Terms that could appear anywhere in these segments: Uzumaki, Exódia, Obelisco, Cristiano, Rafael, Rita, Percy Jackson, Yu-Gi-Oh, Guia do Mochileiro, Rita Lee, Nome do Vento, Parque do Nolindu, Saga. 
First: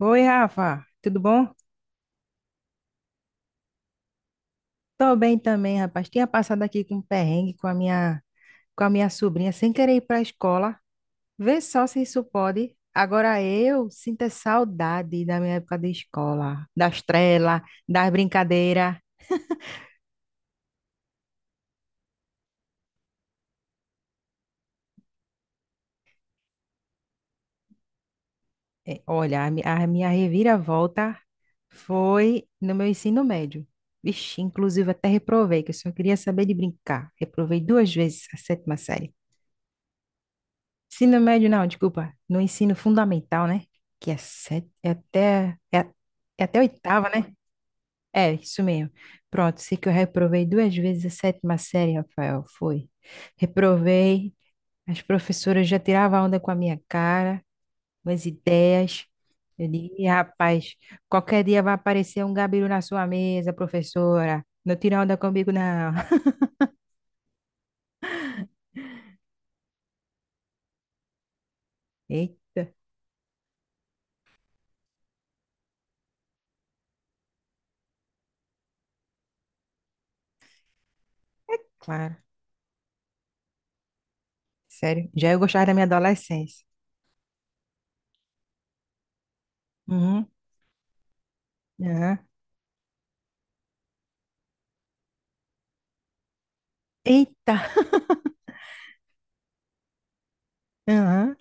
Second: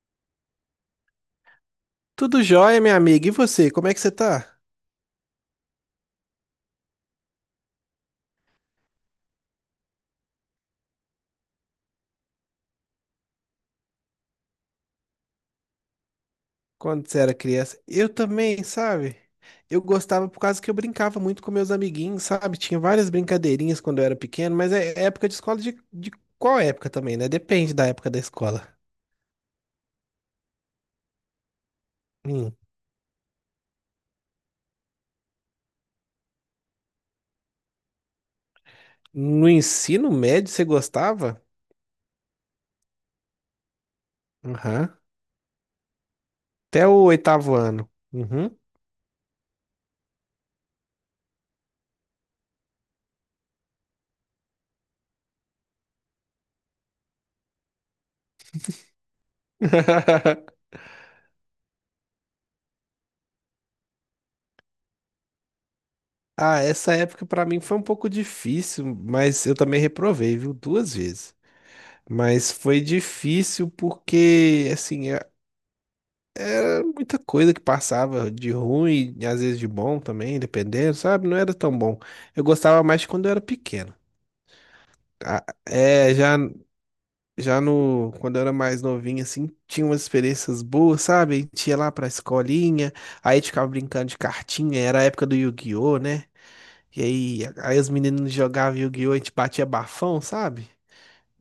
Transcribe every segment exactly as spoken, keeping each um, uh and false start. Oi, Rafa, tudo bom? Tudo jóia, minha amiga. E você, como é que você tá? Tô bem também, rapaz. Tinha passado aqui com um perrengue com a minha, com a minha sobrinha, sem querer ir para a escola. Vê só se isso pode. Agora eu sinto a saudade da minha época de escola, das Quando você era trelas, criança? Eu das também, brincadeiras. sabe? Eu gostava por causa que eu brincava muito com meus amiguinhos, sabe? Tinha várias brincadeirinhas quando eu era pequeno, mas é é época de escola de, de qual época também, né? Depende da época da escola. É, olha, a, mi- a minha reviravolta foi Hum. no meu ensino médio. Vixe, inclusive até reprovei, que eu só queria saber de brincar. Reprovei duas vezes a sétima série. No ensino médio, você Ensino gostava? médio, não, desculpa. No ensino fundamental, né? Que é sete, Aham. é até, é, a- é até a Até o oitava, né? oitavo ano. É, Uhum. isso mesmo. Pronto, sei que eu reprovei duas vezes a sétima série, Rafael, foi. Reprovei, as professoras já tiravam onda com a minha cara, umas ideias. Eu digo, "Ih, rapaz, qualquer dia vai aparecer um gabiru na sua mesa, professora. Não tira onda comigo, não." Ah, essa época pra mim foi um pouco difícil, mas eu também reprovei, viu? Duas vezes. Mas Eita, foi difícil porque, assim, é- era muita coisa que passava de ruim, e às vezes de bom também, dependendo, sabe? Não era é tão bom. claro, Eu gostava mais de quando eu era pequeno. sério. Já eu Ah, gostava da minha é. Já, adolescência. já no, quando eu era mais novinho, assim, tinha umas Uhum. experiências boas, sabe? A gente ia lá pra Aham. escolinha, aí a gente ficava brincando de cartinha, era a época do Yu-Gi-Oh, né? E aí, Eita. aí os meninos jogavam Yu-Gi-Oh, a gente batia bafão, sabe? Aham.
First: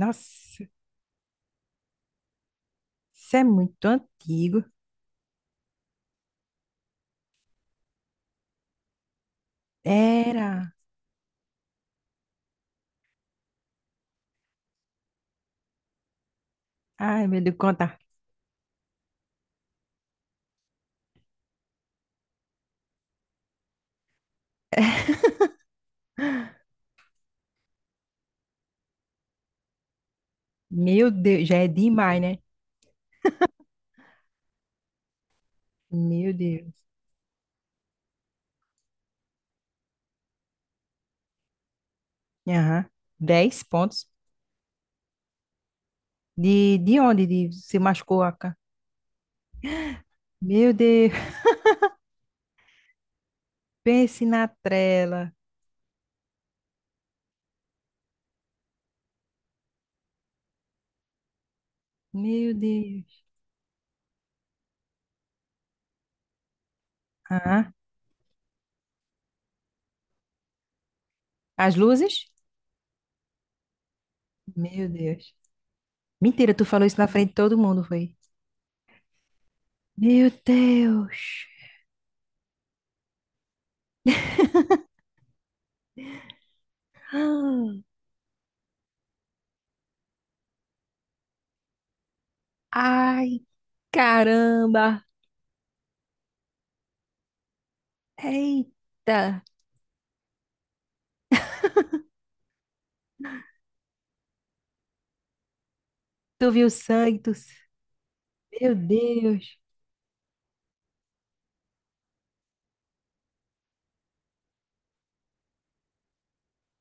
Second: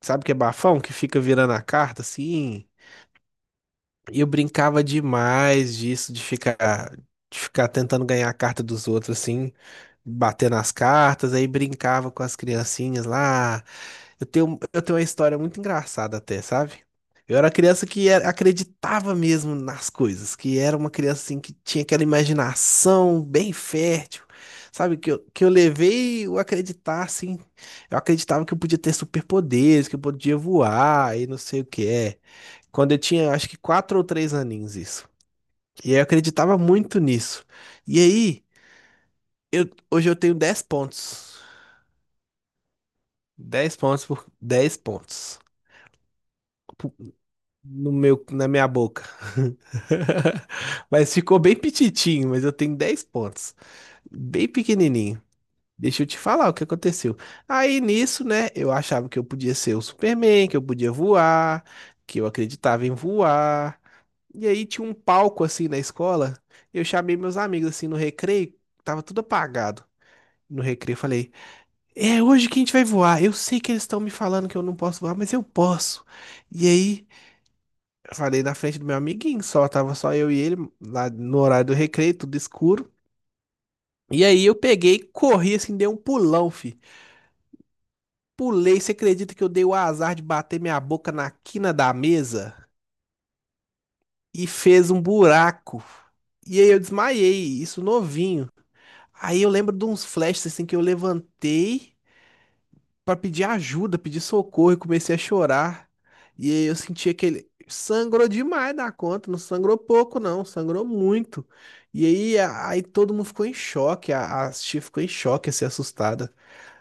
Sabe o que é bafão? Que fica virando a carta, assim. isso é muito E eu antigo. brincava demais disso, de ficar, de ficar tentando ganhar a carta dos outros, assim, bater nas Era. cartas, aí brincava com as criancinhas lá. Eu tenho, eu tenho uma história muito engraçada até, sabe? Ai, Eu meu era Deus, criança conta. que era- acreditava mesmo nas coisas, que era uma criança assim que tinha aquela imaginação bem fértil, sabe? Que eu, que eu levei o acreditar, assim. Eu acreditava que eu podia ter superpoderes, que eu podia Meu voar e não Deus, já sei o é que é. demais, né? Quando eu tinha, acho que quatro ou três aninhos, isso. E eu Meu acreditava Deus. muito nisso. E aí, eu, hoje eu tenho dez pontos. Aham. Dez Dez pontos pontos. por dez pontos. De, Pu- de onde de, se no machucou meu, a na cara? minha boca. Meu Deus, Mas ficou bem pititinho, mas eu tenho dez pontos. pense Bem na pequenininho. trela. Deixa eu te falar o que aconteceu. Aí nisso, né, eu achava que eu podia ser o Superman, que eu podia voar, que eu Meu acreditava em Deus. voar. E aí tinha um palco assim na escola. Eu chamei meus amigos Aham. assim no recreio, tava tudo apagado. No recreio eu falei: As luzes? "É hoje que a gente vai voar. Eu sei que eles estão me falando que eu não Meu posso voar, mas Deus. eu posso." Mentira, tu E falou isso aí na frente de todo mundo, eu foi? falei na frente do meu amiguinho, só tava só Meu eu e ele lá no Deus. horário do recreio, tudo escuro. E aí eu peguei, corri assim, dei um pulão, fi. Pulei, você acredita que eu dei o azar de bater minha boca na quina da mesa Ah, ai, e fez um caramba. buraco? E aí eu desmaiei, isso novinho. Aí Eita. eu lembro de uns flashes assim que eu levantei pra pedir ajuda, pedir socorro e comecei a chorar. Tu E aí viu eu senti sangue, tu. aquele sangrou Meu demais da conta, não Deus, sangrou pouco não, sangrou muito. E aí a- aí todo mundo ficou em choque, a, a tia ficou em choque, assim, assustada.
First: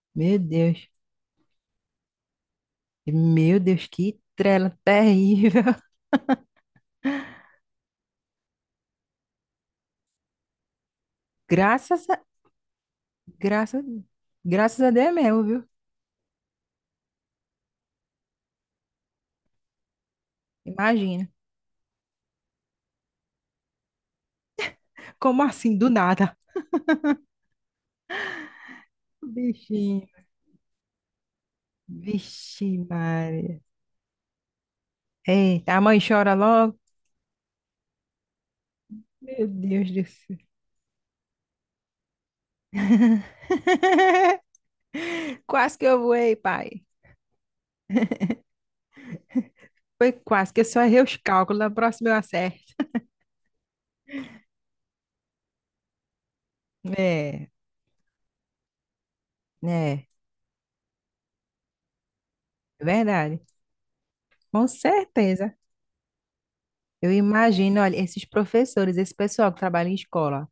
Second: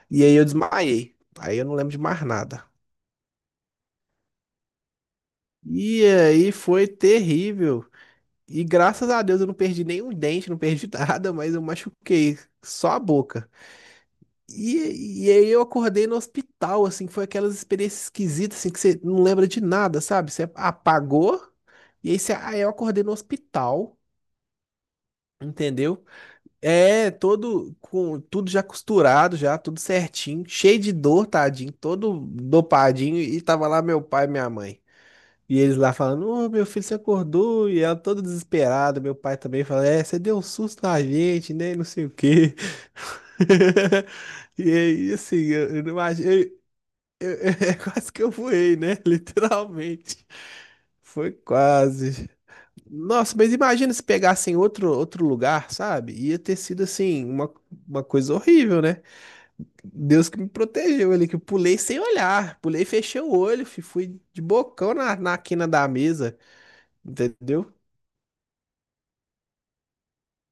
E aí meu eu Deus, desmaiei. Aí eu não lembro de mais nada. meu Deus, que trela terrível. E aí foi terrível. E graças a Deus eu não perdi nenhum dente, não perdi nada, mas eu Graças a, machuquei só a boca. graças, graças a Deus E, e mesmo, aí eu viu? acordei no hospital, assim, foi aquelas experiências esquisitas, assim, que você não lembra de nada, sabe? Você Imagina. apagou, e aí você, ah, eu acordei no hospital, Como assim, do entendeu? nada? É, todo, com tudo já costurado, já, tudo Bichinho, certinho, cheio de dor, tadinho, todo vixe, dopadinho, e Maria. tava lá meu pai e minha mãe. E Eita, eles a lá mãe falando, chora ô meu logo. filho, você acordou? E ela toda desesperada, meu pai Meu também falando, Deus é, do você céu. deu um susto na gente, né? E não sei o quê. E aí, assim, eu, Quase eu que não eu voei, imaginei. pai. É quase que eu voei, né? Foi Literalmente. quase que eu só errei os Foi cálculos. Na próxima eu quase. acerto. Nossa, mas imagina se pegassem outro, outro lugar, sabe? Ia ter sido, assim, É, uma, uma coisa horrível, né? é, Deus que me protegeu ali, que eu pulei sem olhar. é Pulei, fechei o verdade. olho, fi, fui de Com bocão na, na certeza. quina da mesa, Eu entendeu? imagino, olha, esses professores, esse pessoal que trabalha em escola,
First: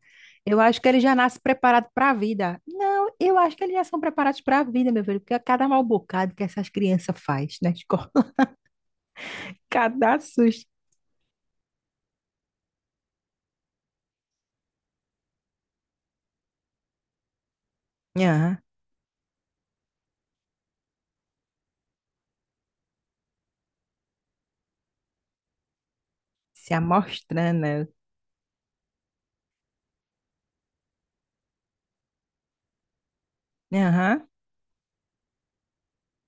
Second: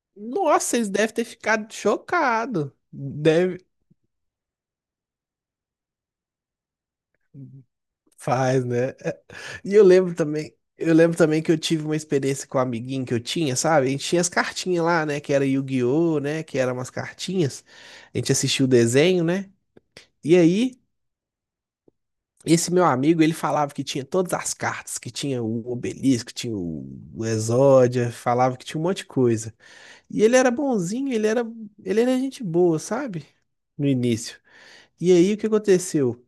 eu Nossa, acho que eles eles já devem ter nascem ficado preparados para a vida. chocados. Não, eu acho Deve. que eles já são preparados para a vida, meu filho, porque a cada mal bocado que essas crianças faz na escola, Faz, né? E eu lembro cada também, susto. eu lembro também que eu tive uma experiência com um amiguinho que eu tinha, sabe? A gente tinha as cartinhas lá, né? Que era Yu-Gi-Oh, né? Que eram umas cartinhas. A gente Aham, assistia o desenho, né? E aí, esse meu amigo, ele falava que tinha todas as cartas, que tinha o Obelisco, tinha se o o amostrando, né? Exódia, falava que tinha um monte de coisa. E ele era bonzinho, ele era, ele era gente boa, sabe? No Aham, início. E aí, o que aconteceu?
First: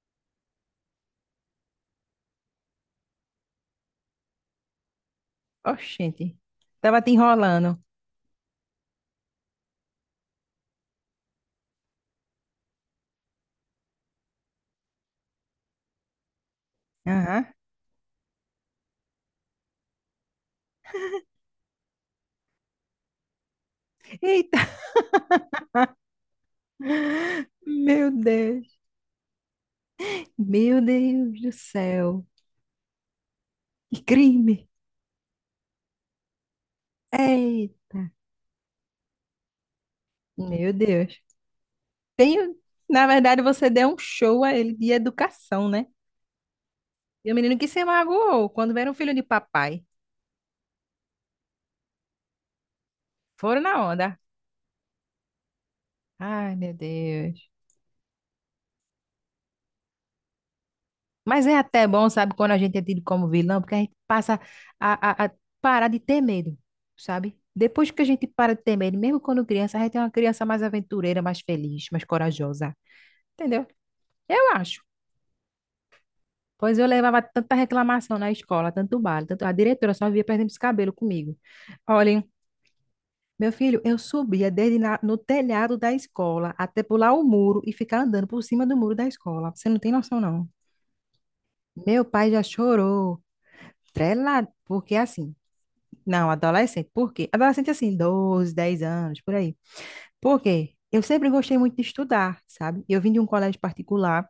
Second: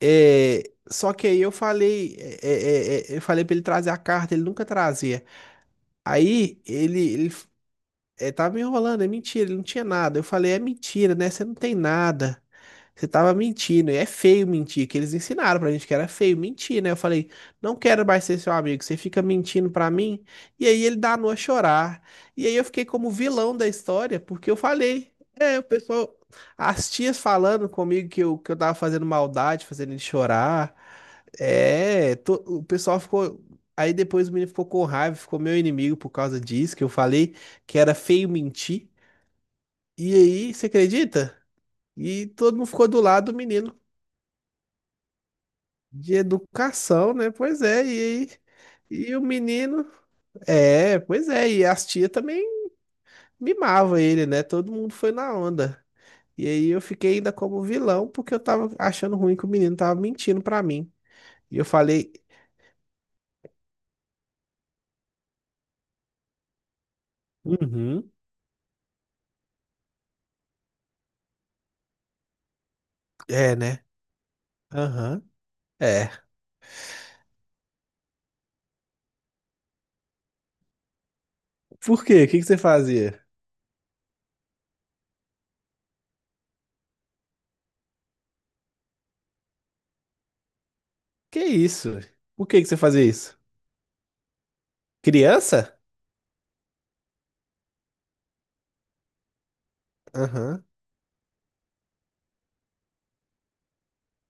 É, só que aí eu falei, é, é, é, é, eu falei pra ele trazer a carta, ele nunca trazia. oxente, Aí tava te ele, ele enrolando. é, tava me enrolando, é mentira, ele não tinha nada. Eu falei, é mentira, né? Você não tem nada. Você tava mentindo, e é feio mentir, que eles ensinaram pra gente que era feio mentir, né? Eu falei, Aham, não quero mais ser seu amigo, você fica mentindo pra mim. E aí ele danou a chorar. E aí eu fiquei como vilão da história, porque eu eita. falei, é, o pessoal, as tias falando comigo Meu que eu, que eu Deus, tava fazendo maldade, fazendo ele chorar. meu Deus do É, céu, to- o pessoal ficou. Aí que depois o menino ficou crime. com raiva, ficou meu inimigo por causa disso, que eu falei Ei, que era feio mentir. E aí, você meu Deus. acredita? E Tem, todo mundo ficou do na lado do verdade, você menino. deu um show a ele de educação, né? De educação, né? E o menino Pois que se é, e, magoou quando vieram um filho e o de papai. menino. É, pois é, e as tia também Foram na mimava onda. ele, né? Todo mundo foi na onda. E Ai, aí meu eu fiquei ainda Deus. como vilão, porque eu tava achando ruim que o menino tava mentindo pra mim. Mas é E eu até bom, falei, sabe, quando a gente é tido como vilão, porque a gente passa a, a, a parar de ter medo, sabe? Depois que a uhum, gente para de ter medo, mesmo quando criança, a gente é uma criança mais aventureira, mais feliz, mais corajosa. é, Entendeu? né? Eu acho. Aham, é. Pois eu levava tanta reclamação na escola, tanto bala, tanto, a diretora só via perdendo os cabelos comigo. Por Olhem. quê? O que que você fazia? Meu filho, eu subia dele na- no telhado da escola até pular o muro e ficar andando por cima do muro da escola. Você não tem noção, não. Que isso? Meu pai já Por que que você fazia chorou, isso? trelado, porque assim, Criança? não, adolescente, por quê? Adolescente assim, doze, dez anos, por aí. Por Aham. quê? Eu sempre gostei muito de estudar, sabe? Eu vim de um colégio particular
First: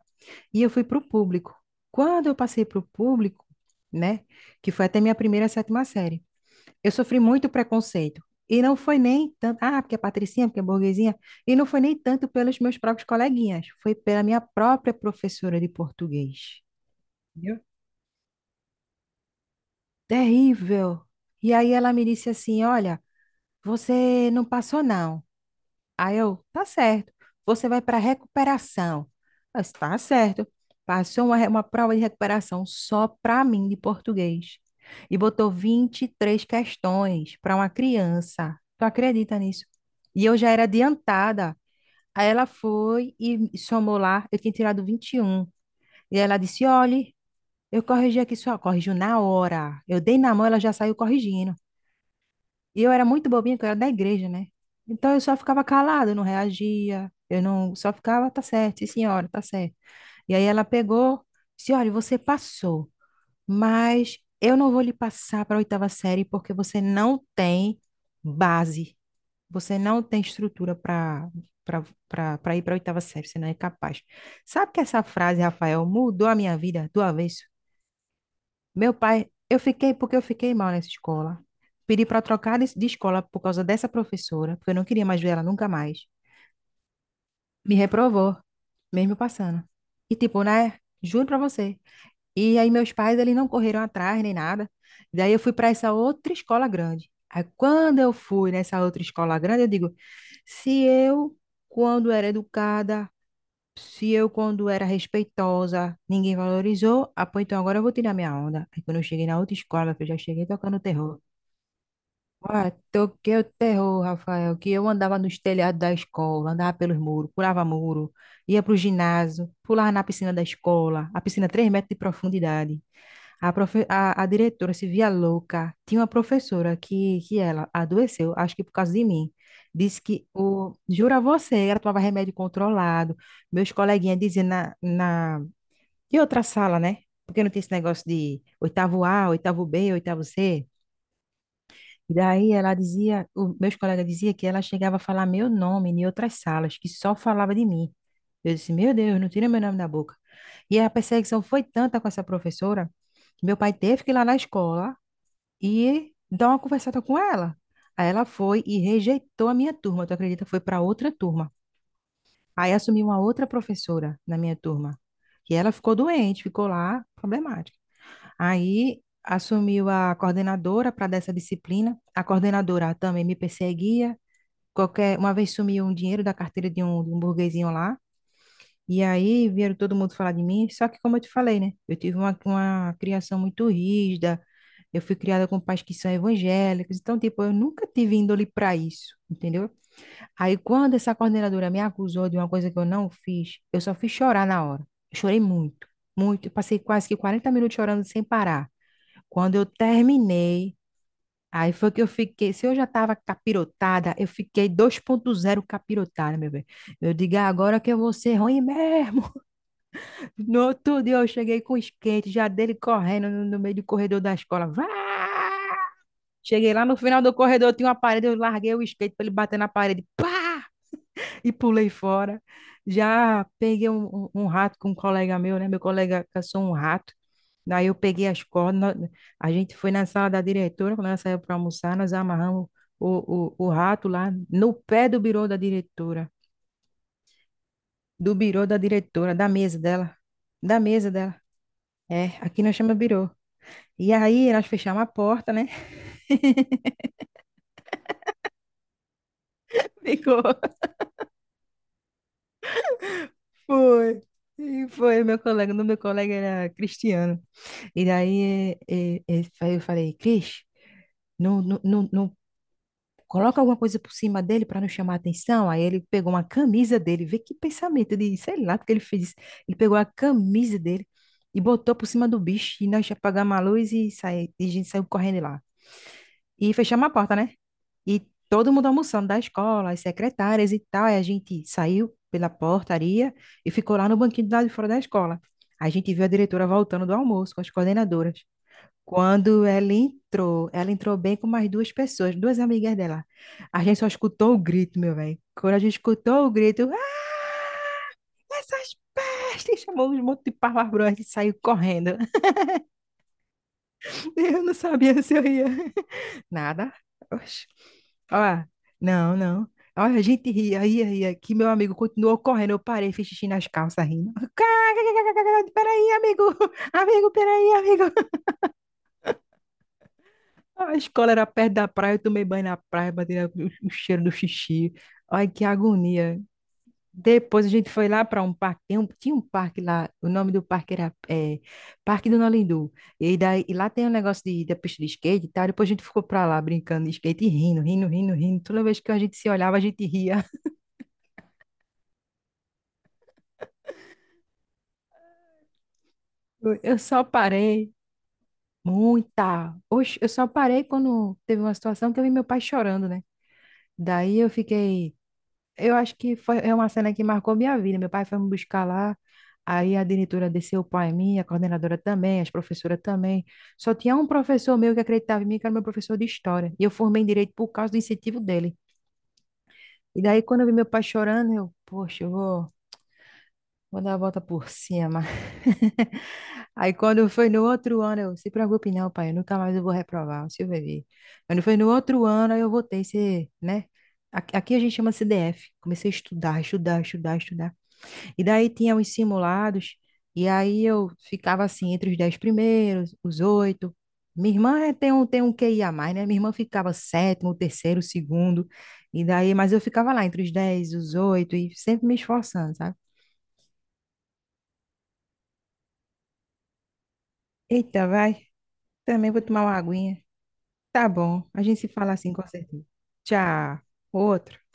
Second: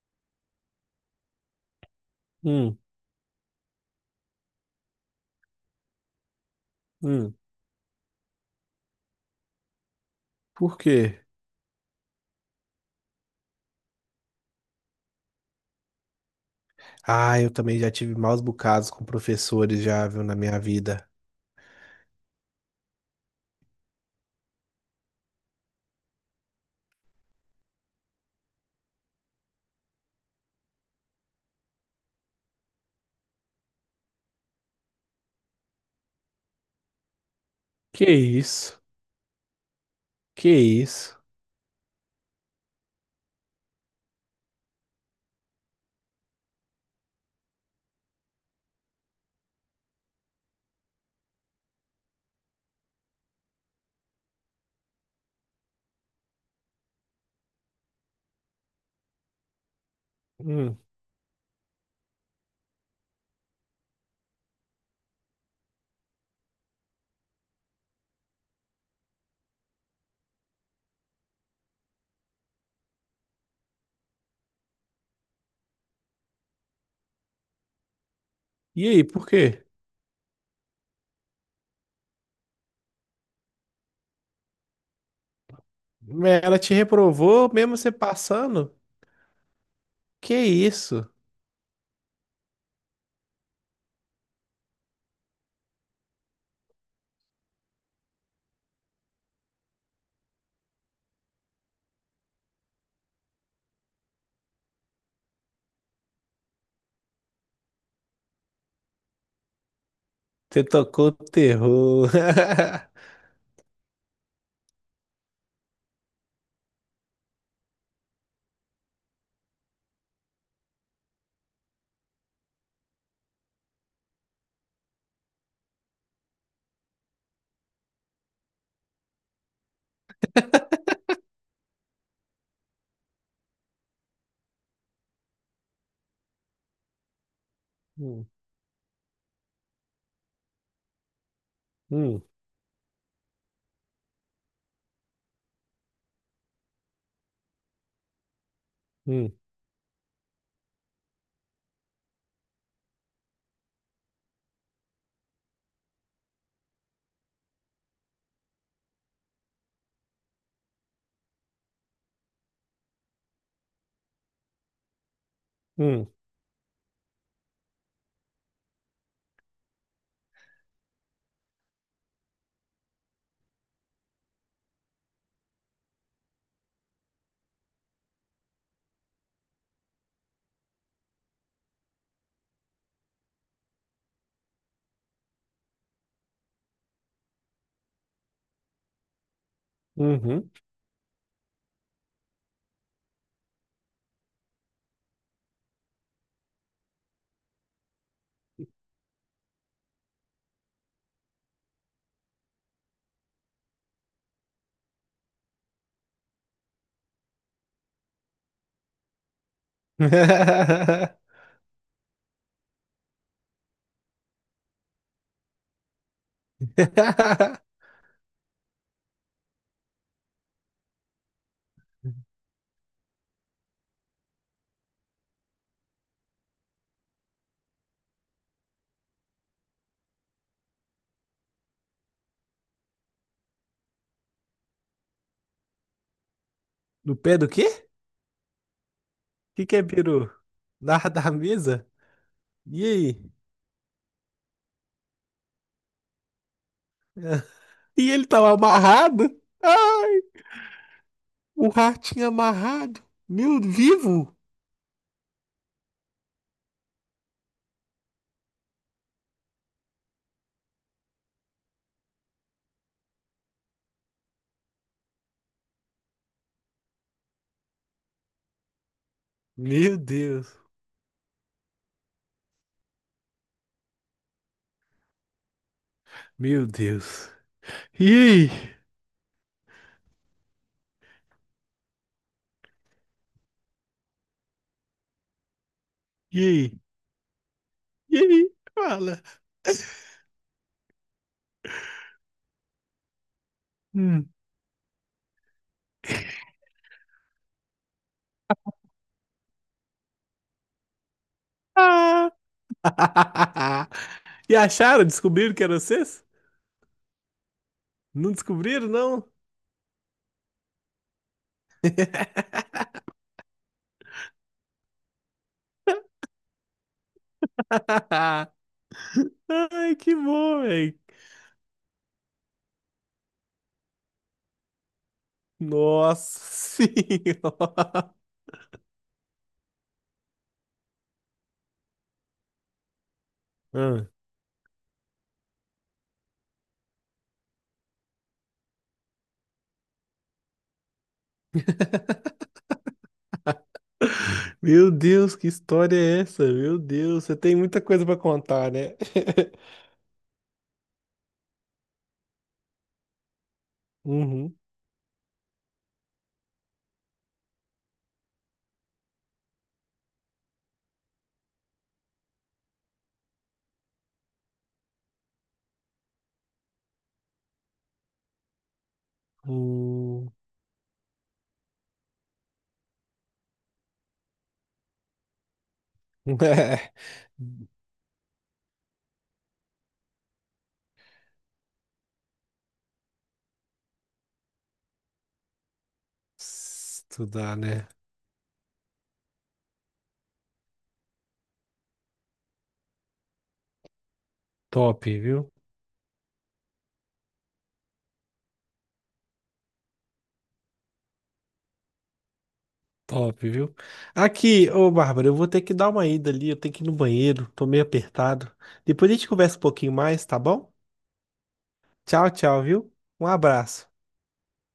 e eu fui para o público. Quando eu passei Hum, para o público, né, que foi até minha primeira sétima série, eu sofri hum. muito preconceito. E não foi nem tanto, ah, porque é patricinha, porque é Por burguesinha. quê? E não foi nem tanto pelos meus próprios coleguinhas. Foi pela minha própria professora de português. Ah, eu Entendeu? também já tive maus bocados com professores já, viu, na minha Terrível. vida. E aí ela me disse assim: olha, você não passou, não. Aí eu, tá certo. Você vai para recuperação. Eu disse, tá certo. Passou uma, re- uma prova de recuperação só para mim de português. E botou vinte e três questões para uma Que criança. isso? Tu acredita nisso? E eu Que já era isso? adiantada. Aí ela foi e somou lá. Eu tinha tirado vinte e um. E um. E ela disse: olhe, eu corrigi aqui só. Corrigiu na hora. Eu dei na mão, ela já saiu corrigindo. E eu era muito bobinha, porque eu era da igreja, né? Então eu só ficava calada, eu não reagia, eu não, só ficava, tá certo, sim, senhora, tá certo. E aí ela Hum. pegou, disse, olha, você passou, mas eu não vou lhe passar para a oitava série porque você não tem base, você não tem estrutura para para para ir para a oitava série, você não é capaz. Sabe que essa frase, Rafael, mudou a minha vida do avesso? E Meu aí, por pai, eu quê? fiquei porque eu fiquei mal nessa escola. Pedi para trocar de de escola por causa dessa professora, porque eu não queria mais ver ela nunca mais. Ela te reprovou Me mesmo você reprovou, passando? mesmo passando. E Que tipo, né? isso? Juro para você. E aí meus pais, eles não correram atrás nem nada. Daí eu fui para essa outra escola grande. Aí quando eu fui nessa outra escola grande, eu digo, se eu, quando era educada, se eu, quando era respeitosa, ninguém valorizou, ah, pô, então agora eu vou tirar minha onda. Aí quando eu cheguei na outra escola, eu já cheguei Você tocando tocou terror. terror. Ah, toquei o terror, Rafael, que eu andava nos telhados da escola, andava pelos muros, pulava muro, ia pro ginásio, pulava na piscina da escola, a piscina três metros de profundidade. A, profe- a, a diretora se via louca. Tinha uma professora que, que ela adoeceu, acho que por causa de mim. Disse que, o, jura você, ela tomava remédio controlado. Meus coleguinhas diziam na, na... E outra sala, né? Porque não tinha esse negócio Hum, de oitavo A, oitavo B, oitavo C. E hum, daí ela dizia, o, meus colegas diziam que ela chegava a falar meu nome em outras salas, que só falava de mim. Eu disse, meu Deus, não hum, tira meu nome da boca. E a perseguição foi tanta com essa professora, que meu pai teve que ir lá na escola e dar uma conversada com ela. Aí ela foi e rejeitou a minha turma, tu acredita? Foi para outra turma. Aí assumiu uma outra professora na minha turma. E ela ficou hum, doente, ficou lá, problemática. Aí assumiu a coordenadora para dessa disciplina. A coordenadora também me perseguia. Qualquer, uma vez sumiu um dinheiro da carteira de um, de um burguesinho lá. E aí vieram todo mundo falar de mim, só que como eu te falei, né? Eu tive uma, uma criação muito rígida, eu fui criada com pais que são evangélicos, então, tipo, eu nunca tive índole para isso, entendeu? uhum. Aí quando essa coordenadora me acusou de uma coisa que eu não fiz, eu só fiz chorar na hora. Eu chorei muito, muito, eu passei quase que quarenta minutos chorando sem parar. Quando eu terminei, aí foi que eu fiquei, se eu já estava capirotada, eu fiquei dois ponto zero capirotada, meu bem. Eu digo, "Ah, agora que eu vou ser ruim mesmo." No outro dia eu cheguei com o skate, já dele correndo no, no meio do corredor da escola. Vá! Cheguei lá no final do corredor, tinha uma parede, eu larguei o skate para ele bater na parede. Pá! E pulei fora. Já peguei um, um- um rato com um colega meu, né? Meu colega caçou um rato. Daí eu peguei as cordas, nó- a gente foi na sala da diretora, quando ela saiu para almoçar, nós amarramos o, o, o rato lá no pé do birô da diretora, No pé do quê? O do birô da diretora, da que que mesa é dela, peru? da Da, mesa da dela. mesa? É, aqui nós E chama birô. aí? E aí nós fechamos a porta, né? E ele tava amarrado? Ah! Ficou. O ratinho amarrado? Meu, Foi. vivo? E foi meu colega. O meu colega era Cristiano. E daí eh, eh, eh, eu falei, Cris, não, não, não, não coloca alguma coisa por cima dele para não chamar a atenção. Aí ele pegou uma camisa dele. Vê que pensamento de, sei lá, porque ele fez isso. Ele pegou Meu a Deus. camisa dele e botou por cima do bicho. E nós apagamos a luz e, saí, e a gente saiu correndo lá. Meu E fechamos a Deus. porta, né? E E todo aí? mundo almoçando da escola, as secretárias e tal. Aí a gente saiu pela portaria e ficou lá no banquinho do lado de fora da escola. A gente viu a E diretora aí? voltando do almoço com as E coordenadoras. aí? Fala. Quando ela entrou, ela entrou bem com mais duas pessoas, duas amigas dela. A gente só Hum. escutou o grito, meu velho. Quando a gente escutou o grito, ah, essas pestes! Chamou um monte de palavrões e saiu correndo. Ah. E Eu não acharam? sabia se eu Descobriram que ia. eram vocês? Nada. Oxe. Não Ó, descobriram, não? não, não. Olha, a gente ria, ria, ria. Que meu amigo continuou correndo. Eu parei, fiz xixi nas calças rindo. Peraí, amigo. Amigo, peraí, amigo. Ai, que bom, A velho. escola era perto da praia. Eu tomei banho na praia, bati o o cheiro do xixi. Ai, que agonia. Nossa Depois a gente foi senhora. lá para um parque, tem um- tinha um parque lá, o nome do parque era eh, Parque do Nolindu. E, daí, e lá tem Ah. um negócio de, da pista de skate e tal. Depois a gente ficou para lá brincando de skate e rindo, rindo, rindo, rindo. Toda vez que a gente se olhava, a gente ria. Meu Deus, que história é essa? Meu Eu eu só Deus, você tem muita parei, coisa pra contar, né? muita. Oxe, eu só parei quando teve uma situação que eu vi meu pai chorando, né? Daí eu Uhum. fiquei, eu acho que foi é uma cena que marcou minha vida. Meu pai foi me buscar lá, aí a diretora desceu o pai em mim, a coordenadora também, as professoras também. Só tinha um professor meu que acreditava em mim, que era meu professor de história. E eu formei em direito por causa do incentivo dele. E Hum. daí, quando eu vi meu pai chorando, eu, poxa, eu vou, vou dar a volta por cima. Aí, quando foi no outro ano, eu, se preocupe não, pai, eu nunca mais eu vou reprovar, o senhor vai ver. Quando foi no outro ano, aí eu voltei, ser, né? Aqui aqui a gente chama C D F. Comecei a estudar, estudar, estudar, Estudar, estudar. né? E daí tinha os simulados, e aí eu ficava assim entre os dez primeiros, os oito. Minha irmã é- Top, tem um, tem viu? um Q I a mais, né? Minha irmã ficava sétimo, terceiro, segundo, e daí, mas eu ficava lá entre os dez os oito, e sempre me esforçando, sabe? Top, viu? Aqui, ô Bárbara, eu vou ter que dar uma ida ali, eu tenho que ir no banheiro, tô meio Eita, vai, apertado. Depois a gente também vou conversa um tomar uma pouquinho aguinha. mais, tá bom? Tá bom, a gente se fala Tchau, assim com tchau, certeza. viu? Um Tchau, abraço. outro.